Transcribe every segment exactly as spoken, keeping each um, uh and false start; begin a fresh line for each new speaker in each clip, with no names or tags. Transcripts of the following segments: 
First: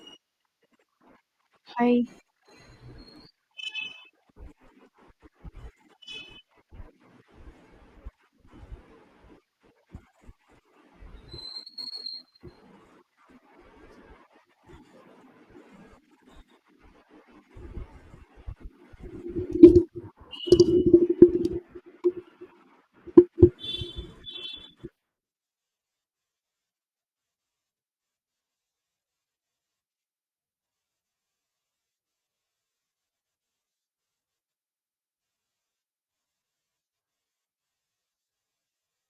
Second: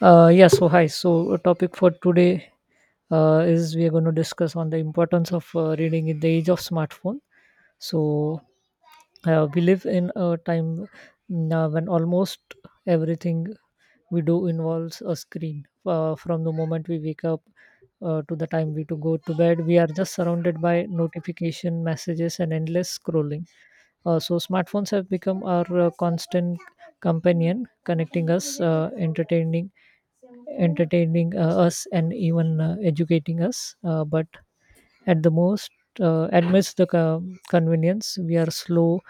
Uh, yeah, so hi. So, a topic for
Hi.
today uh, is we are going to discuss on the importance of uh, reading in the age of smartphone. So, uh, we live in a time now when almost everything we do involves a screen. Uh, from the moment we wake up uh, to the time we to go to bed, we are just surrounded by notification messages and endless scrolling. Uh, so smartphones have become our uh, constant companion, connecting us, uh, entertaining entertaining uh, us, and even uh, educating us, uh, but at the most, uh, amidst the co- convenience, we are slow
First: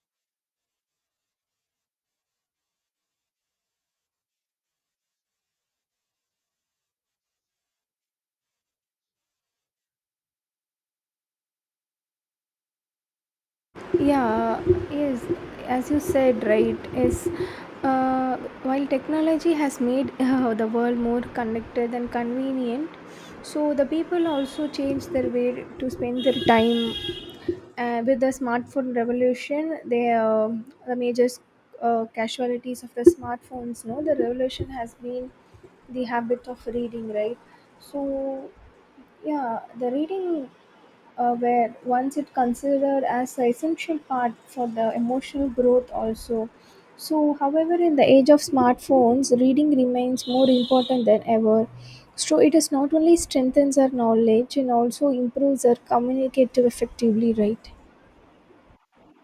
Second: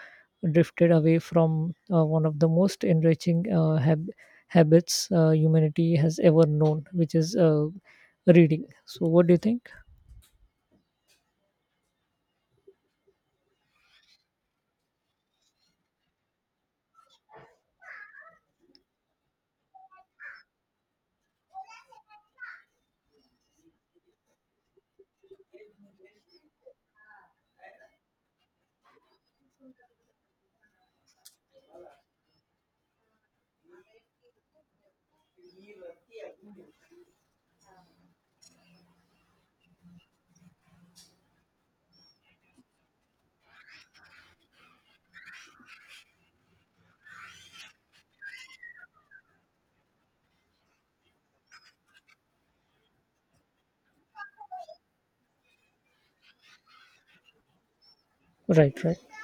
drifted away from uh, one of the most enriching uh, hab- habits uh, humanity has ever known, which is uh, reading. So what do you think?
Yeah, yes, as you said, right, is uh, while technology has made uh, the world more connected and convenient, so the people also change their way to spend their time. Uh, with the smartphone revolution, they uh, the major uh, casualties of the smartphones. No, the revolution has been the habit of reading, right? So yeah, the reading uh, where once it considered as an essential part for the emotional growth also. So however, in the age of smartphones, reading remains more important than ever. So it is not only strengthens our knowledge and also improves our communicative effectively, right.
Right, right.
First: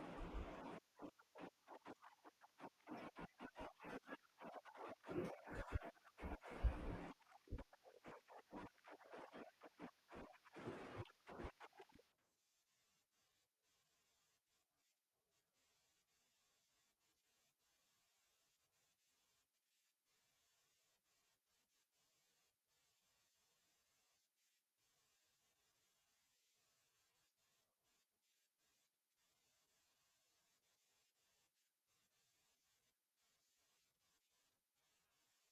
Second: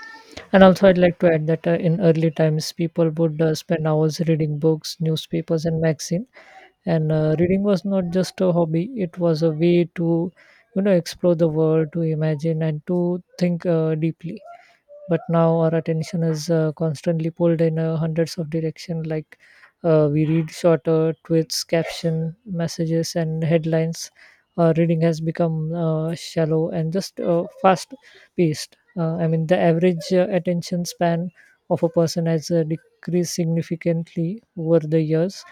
And also, I'd like to add that uh, in early times, people would uh, spend hours reading books, newspapers, and magazine. And uh, reading was not just a hobby; it was a way to, you know, explore the world, to imagine, and to think uh, deeply. But now our attention is uh, constantly pulled in uh, hundreds of directions. Like, uh, we read shorter tweets, caption messages, and headlines. Uh, reading has become uh, shallow and just uh, fast paced. uh, I mean, the average uh, attention span of a person has uh, decreased significantly over the years,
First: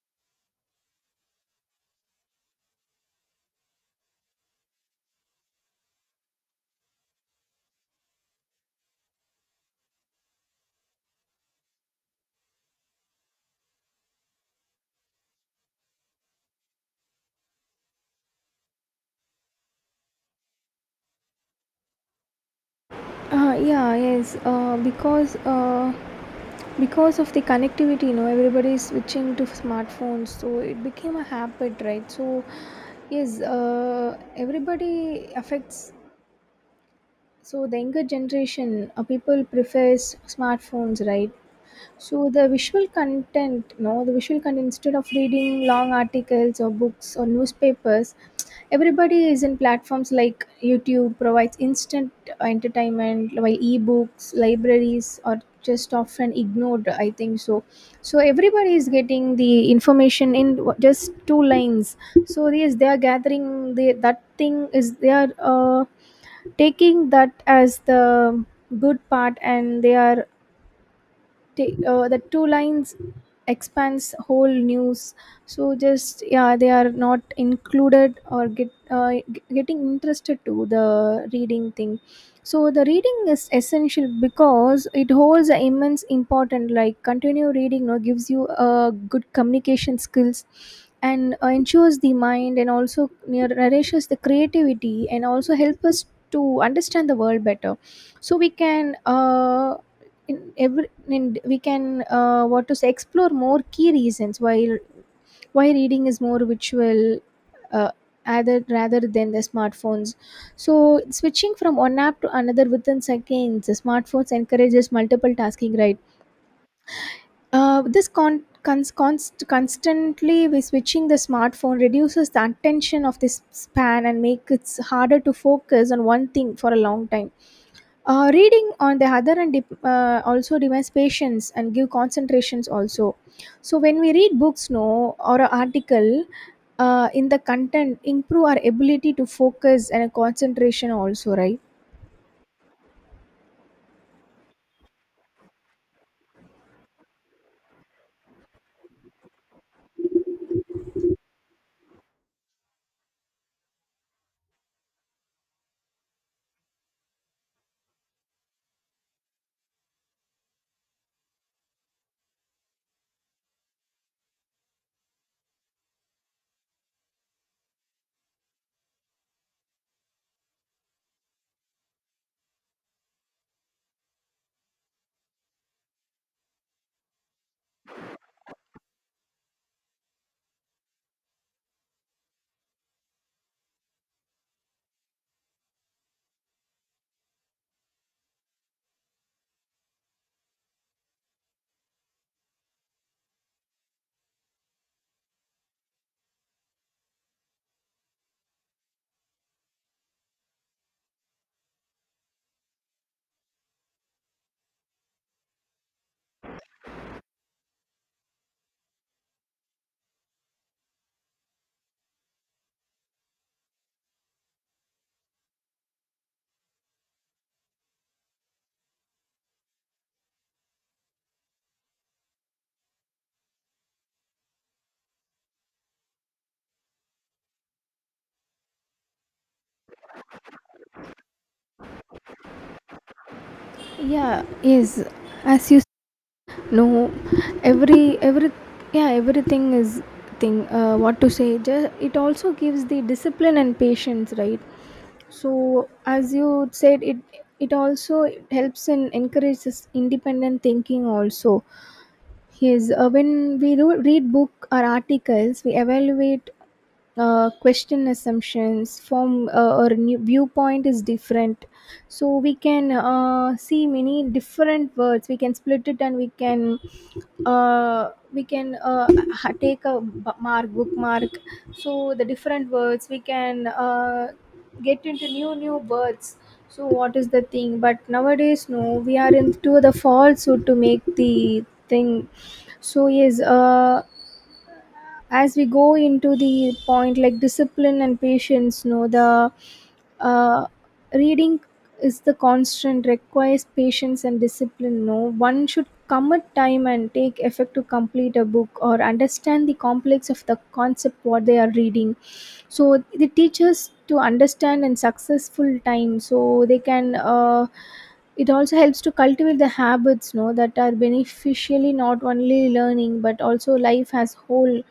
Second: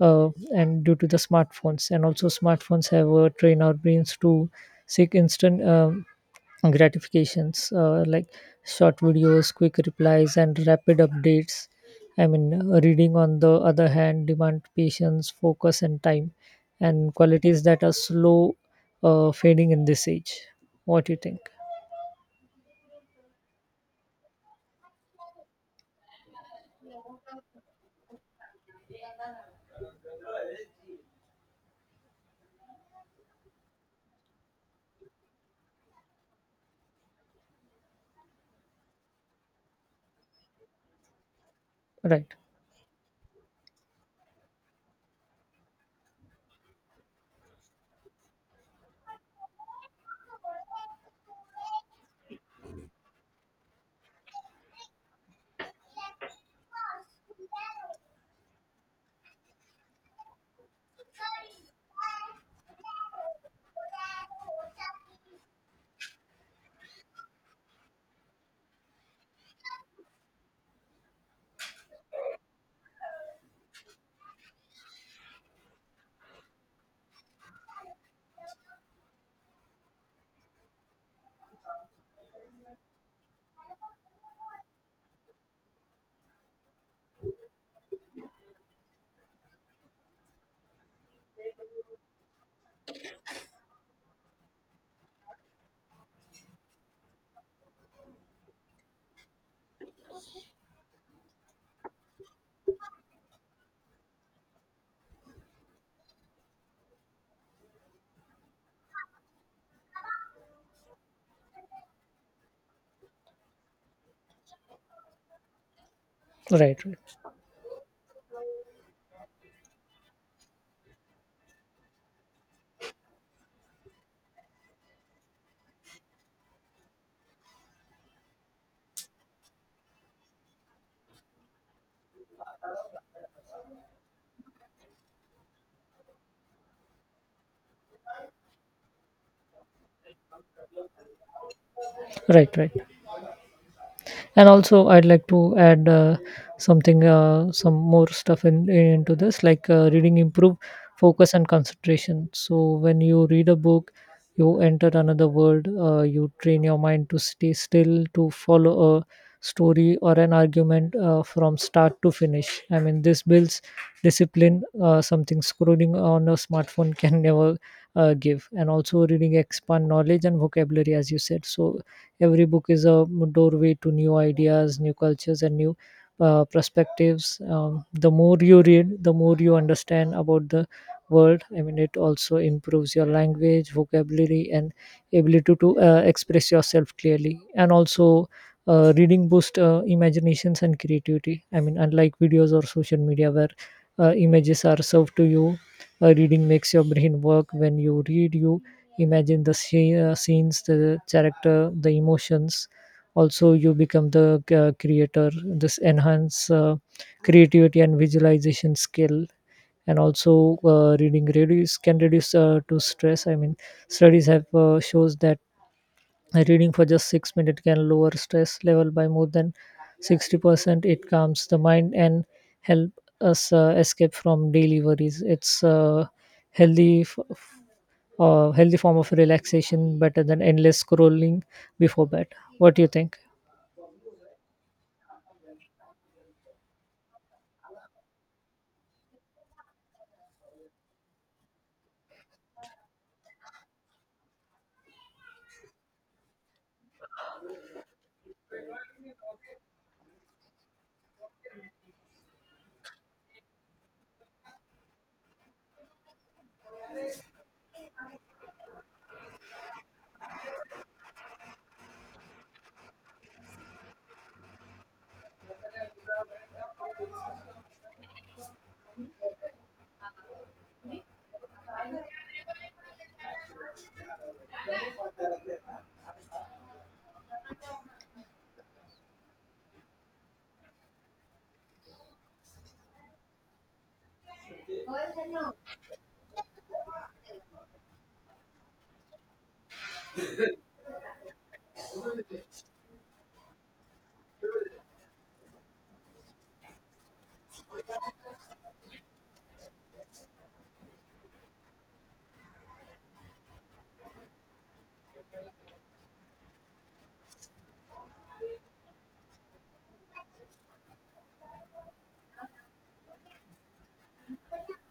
uh, and due to the smartphones. And also smartphones have uh, trained our brains to seek instant um gratifications, uh, like short videos, quick replies, and rapid updates. I mean, uh, reading on the other hand demand patience, focus, and time, and qualities that are slow uh, fading in this age. What do you think?
uh, yeah yes uh, because uh, because of the connectivity, you know, everybody is switching to smartphones, so it became a habit, right? So yes, uh, everybody affects. So the younger generation, uh, people prefers smartphones, right? So
Right,
the visual content, no, the visual content instead of reading long articles or books or newspapers, everybody is in platforms like YouTube provides instant entertainment, while ebooks, libraries are just often ignored. I think so. So everybody is getting the information in w- just two lines. So yes, they are gathering the that thing is they are. Uh, taking that as the good part and they are ta- uh, the two lines expands whole news. So just yeah, they are not included or get uh, g- getting interested to the reading thing. So the reading is essential because it holds an immense importance, like continue reading, no, gives you uh, good communication skills and uh, ensures the mind and also near- nourishes the creativity and also help us to understand the world better. So we can uh, in every in, we can uh, what to say, explore more key reasons why why reading is more virtual uh, rather rather than the smartphones. So switching from one app to another within seconds, the smartphones encourages multiple tasking, right.
right, right,
Uh, this con- cons- const- constantly we switching the smartphone reduces the attention of this span and make it harder to focus on one thing for a long time. Uh, reading on the other hand dep- uh, also demands patience and give concentrations also. So when we read books, no, or an article, uh, in the content improve our ability to focus and concentration also, right?
right, right. And also, I'd like to add uh, something, uh, some more stuff in, into this, like uh, reading improve focus and concentration. So when you read a book, you enter another world. Uh, you train your mind to stay still, to follow a story or an argument uh, from start to finish. I mean, this builds discipline, uh, something scrolling on a smartphone can never uh, give. And also, reading expand knowledge and vocabulary, as you said. So every book is a doorway to new ideas, new cultures, and new uh, perspectives. Um, the more you read, the more you understand about the world. I mean, it also improves your language, vocabulary, and ability to uh, express yourself clearly. And also, uh, reading boosts uh, imaginations and creativity. I mean, unlike videos or social media where uh, images are served to you, uh, reading makes your brain work. When you read, you imagine the sce- uh, scenes, the character, the emotions. Also, you become the uh, creator. This enhance uh, creativity and visualization skill. And also, uh, reading reduce can reduce uh, to stress. I mean, studies have uh, shows that reading for just six minutes can lower stress level by more than sixty percent. It calms the mind and help us uh, escape from daily worries. It's uh, healthy f- uh, healthy form of relaxation, better than endless scrolling before bed. What do you think?
yeah yes as you know, every every yeah, everything is thing, uh, what to say, just, it also gives the discipline and patience, right. So as you said, it it also helps and encourages independent thinking also. Yes, uh, when we do read book or articles, we evaluate, uh, question assumptions, form uh, or new viewpoint is different. So we can uh, see many different words. We can split it and we can uh, we can uh, ha- take a b- mark bookmark. So the different words we can uh, get into new new words. So what is the thing, but nowadays, no, we are into the falsehood to make the thing. So yes, uh as we go into the point like discipline and patience, no, the uh, reading is the constant requires patience and discipline, no, one should commit time and take effort to complete a book or understand the complex of the concept what they are reading. So the teachers to understand and successful time, so they can uh, it also helps to cultivate the habits, no, that are beneficially not only learning but also life as whole.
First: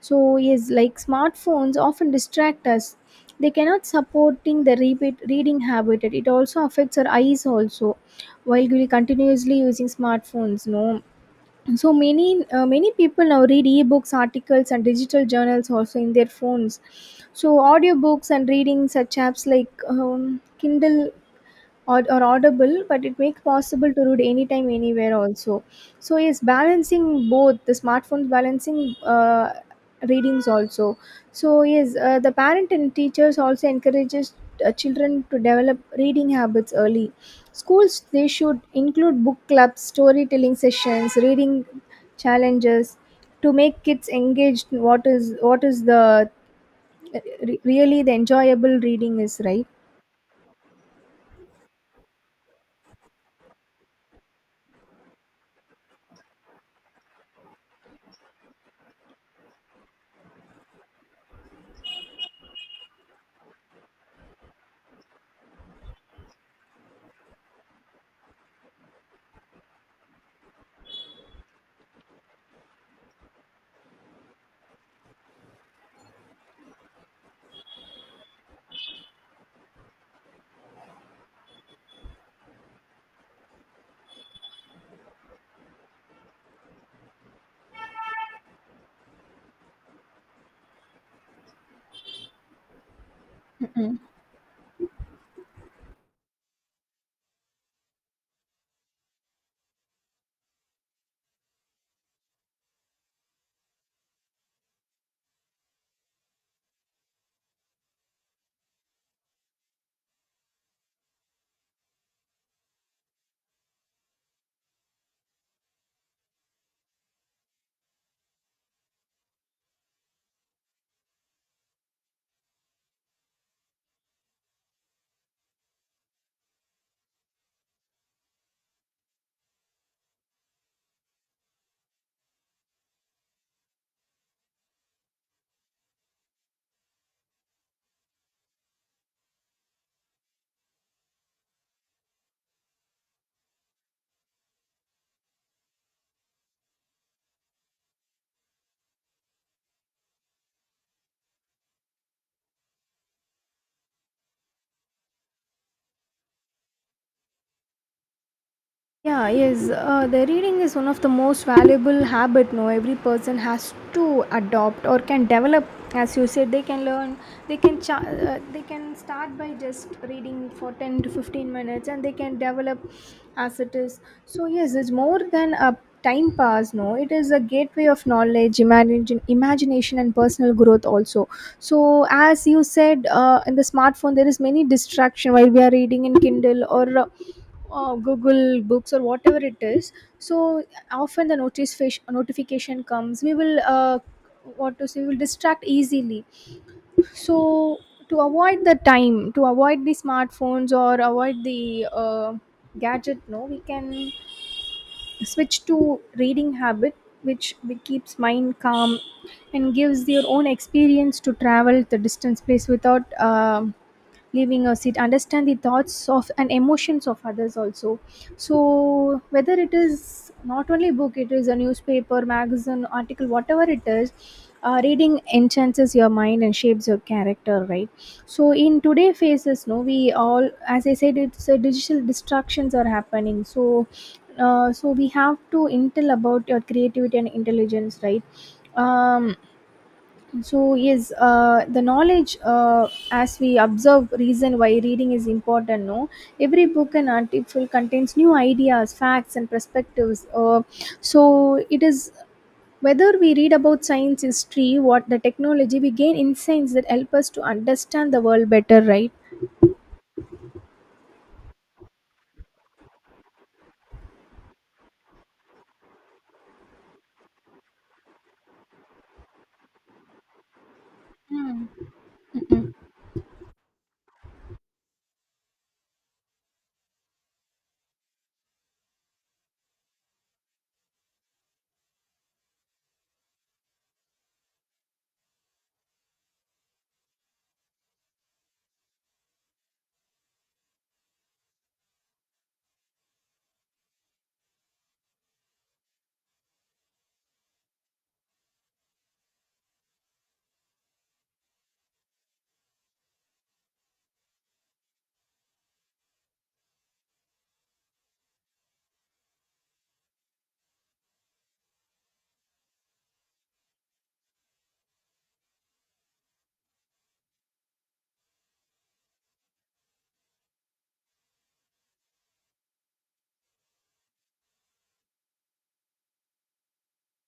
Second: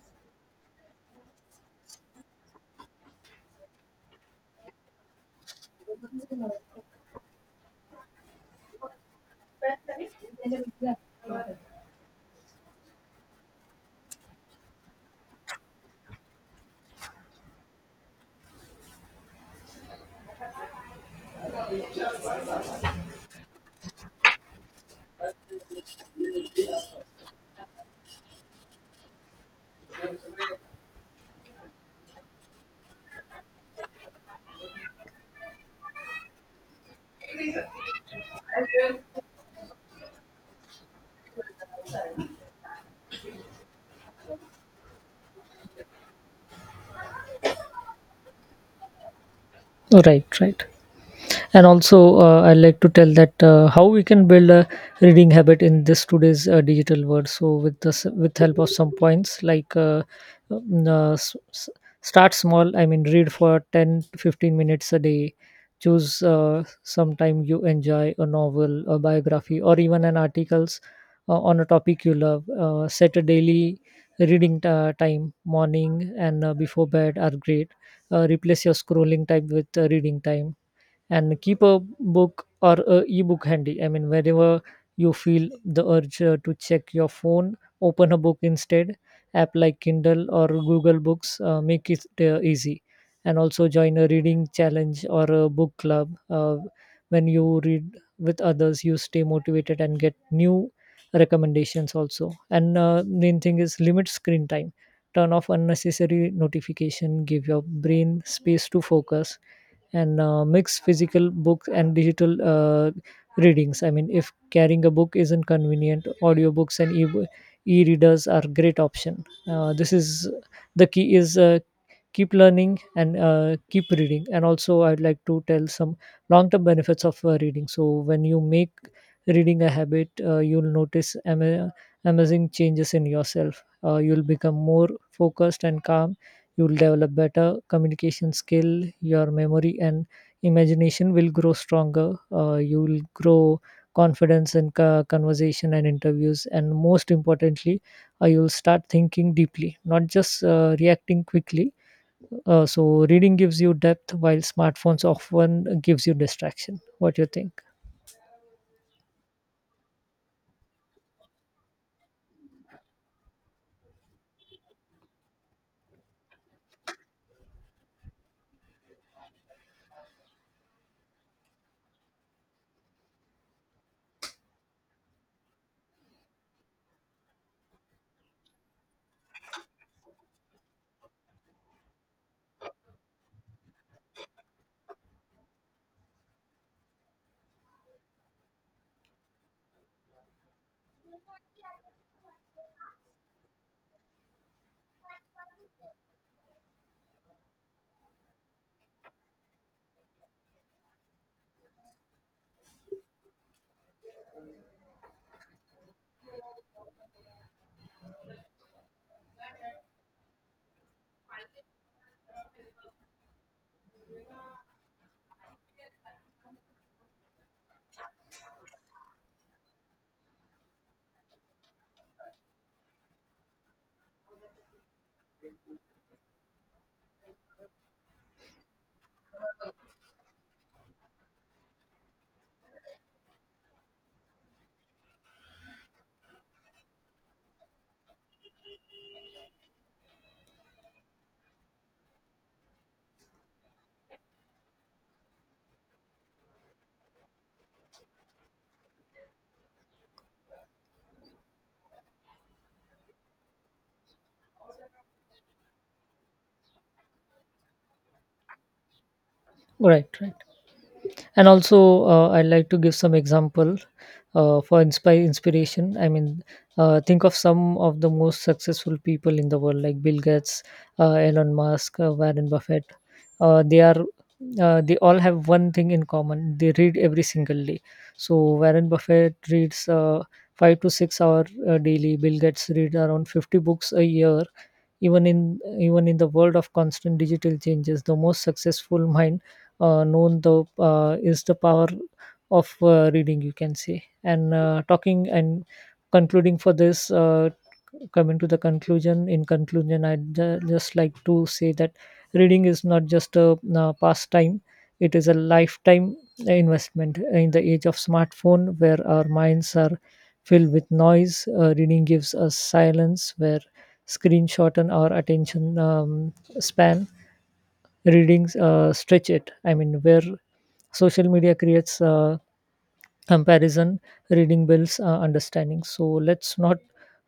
So yes, like smartphones often distract us. They cannot supporting the repeat reading habit. It also affects our eyes also, while we continuously using smartphones. No, so many uh, many people now read ebooks, articles, and digital journals also in their phones. So audiobooks and reading such apps like um, Kindle or, or audible, but it makes possible to read anytime anywhere also. So yes, balancing both the smartphones, balancing uh, readings also. So yes, uh, the parent and teachers also encourages uh, children to develop reading habits early. Schools, they should include book clubs, storytelling sessions, reading challenges to make kids engaged in what is what is the uh, re- really the enjoyable reading is, right.
Right, right. And also, uh, I like to tell that uh, how we can build a reading habit in this today's uh, digital world, so with this, with help of some points, like uh, um, uh, s- s- start small. I mean, read for ten to fifteen minutes a day. Choose uh, sometime you enjoy, a novel, a biography, or even an articles uh, on a topic you love. Uh, set a daily reading uh, time. Morning and uh, before bed are great. Uh, replace your scrolling time with uh, reading time, and keep a book or a ebook handy. I mean, wherever you feel the urge uh, to check your phone, open a book instead. App like Kindle or Google Books uh, make it uh, easy. And also join a reading challenge or a book club. Uh, when you read with others, you stay motivated and get new recommendations also. And uh, main thing is limit screen time. Turn off unnecessary notification. Give your brain space to focus, and uh, mix physical books and digital uh, readings. I mean, if carrying a book isn't convenient, audiobooks and e- e-readers are great option. Uh, this is the key is uh, keep learning and uh, keep reading. And also, I'd like to tell some long term benefits of uh, reading. So when you make reading a habit, uh, you'll notice ama- amazing changes in yourself. Uh, you'll become more focused and calm. You'll develop better communication skill. Your memory and imagination will grow stronger. Uh, you will grow confidence in co- conversation and interviews. And most importantly, uh, you'll start thinking deeply, not just uh, reacting quickly. Uh, so reading gives you depth while smartphones often gives you distraction. What do you think?
Yeah, yes. Uh, the reading is one of the most valuable habit. No, every person has to adopt or can develop. As you said, they can learn. They can cha- uh, they can start by just reading for ten to fifteen minutes, and they can develop as it is. So yes, it's more than a time pass. No, it is a gateway of knowledge, imagine, imagination, and personal growth also. So as you said, uh, in the smartphone there is many distraction while we are reading in Kindle or. Uh, uh, Google Books or whatever it is. So often the notice fish notification comes. We will uh, What to say? We will distract easily. So to avoid the time, to avoid the smartphones or avoid the uh, gadget, no, we can switch to reading habit, which keeps mind calm and gives your own experience to travel the distance place without. Um leaving a seat, understand the thoughts of and emotions of others also. So whether it is not only book, it is a newspaper, magazine, article, whatever it is, uh, reading enhances your mind and shapes your character, right. So in today phases, no, we all, as I said, it's uh, digital distractions are happening. So uh, so we have to intel about your creativity and intelligence, right. um so yes, uh, the knowledge uh, as we observe reason why reading is important. No, every book and article contains new ideas, facts, and perspectives. Uh, so it is whether we read about science, history, what the technology, we gain insights that help us to understand the world better. Right?
Right, right. And also, uh, I'd like to give some example uh, for inspire inspiration. I mean, uh, think of some of the most successful people in the world, like Bill Gates, uh, Elon
Mm,
Musk, uh, Warren
mm, mm.
Buffett. Uh, they are uh, they all have one thing in common. They read every single day. So Warren Buffett reads uh, five to six hour uh, daily. Bill Gates read around fifty books a year. Even in even in the world of constant digital changes, the most successful mind uh, known the uh, is the power of uh, reading, you can say. And uh, talking and concluding for this, uh, coming to the conclusion in conclusion, I'd ju- just like to say that reading is not just a uh, pastime, it is a lifetime investment. In the age of smartphone where our minds are filled with noise, uh, reading gives us silence. Where screen shorten our attention um, span, readings uh, stretch it. I mean, where social media creates uh, comparison, reading builds uh, understanding. So let's not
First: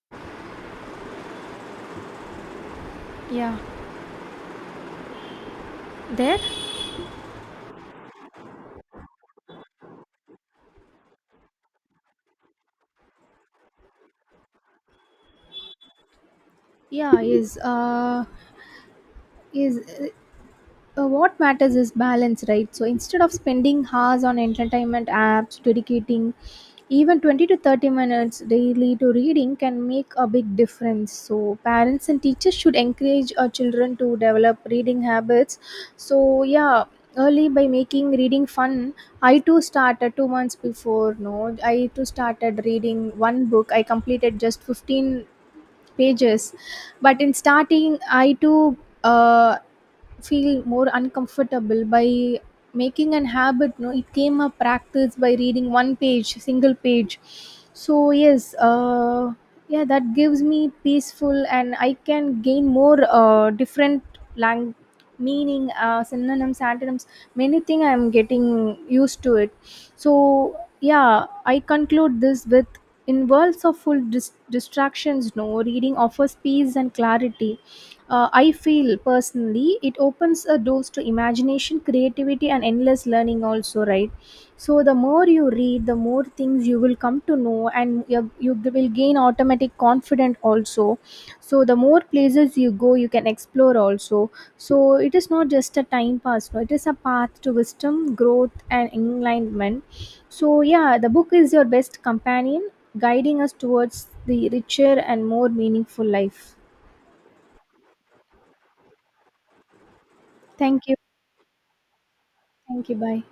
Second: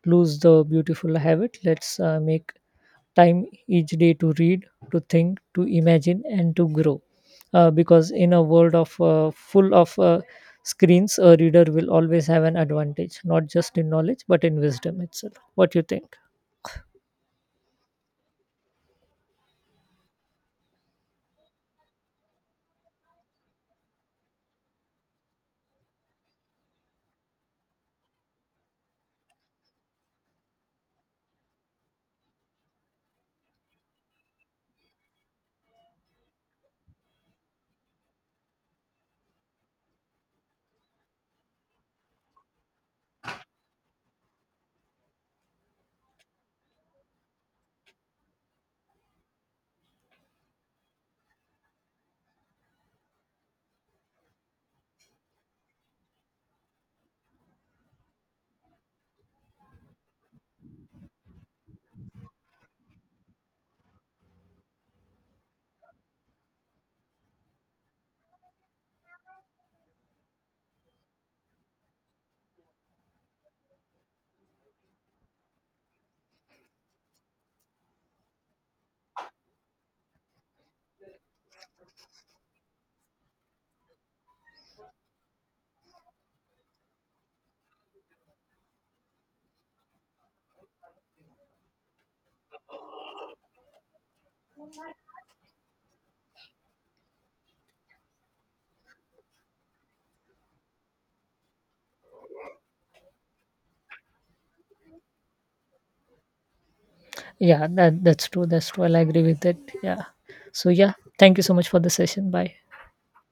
lose the beautiful habit. Let's uh, make time
Yeah,
each day to read, to think, to imagine,
there.
and to grow, uh, because in a world of uh, full of uh, screens, a reader will always have an advantage, not just in knowledge but in wisdom itself. What you think?
Yeah. Is uh, is uh, What matters is balance, right. So instead of spending hours on entertainment apps, dedicating even twenty to thirty minutes daily to reading can make a big difference. So parents and teachers should encourage our children to develop reading habits. So yeah, early, by making reading fun, I too started two months before, no, I too started reading one book, I completed just fifteen pages. But in starting, I too uh, feel more uncomfortable by making an habit, no, it came a practice by reading one page, single page. So yes, uh, yeah, that gives me peaceful and I can gain more uh, different lang- meaning, uh, synonyms, antonyms, many thing. I'm getting used to it. So, yeah, I conclude this with in worlds of full dis- distractions, no, reading offers peace and clarity. Uh, I feel personally it opens a doors to imagination, creativity, and endless learning, also, right? So the more you read, the more things you will come to know, and you, you will gain automatic confidence also. So the more places you go, you can explore also. So it is not just a time pass, no, it is a path to wisdom, growth, and enlightenment. So yeah, the book is your best companion, guiding us towards the richer and more meaningful life.
Yeah, that, that's true, that's true, I agree with that. Yeah. So
Thank
yeah,
you.
thank you so much for the session. Bye.
Thank you. Bye.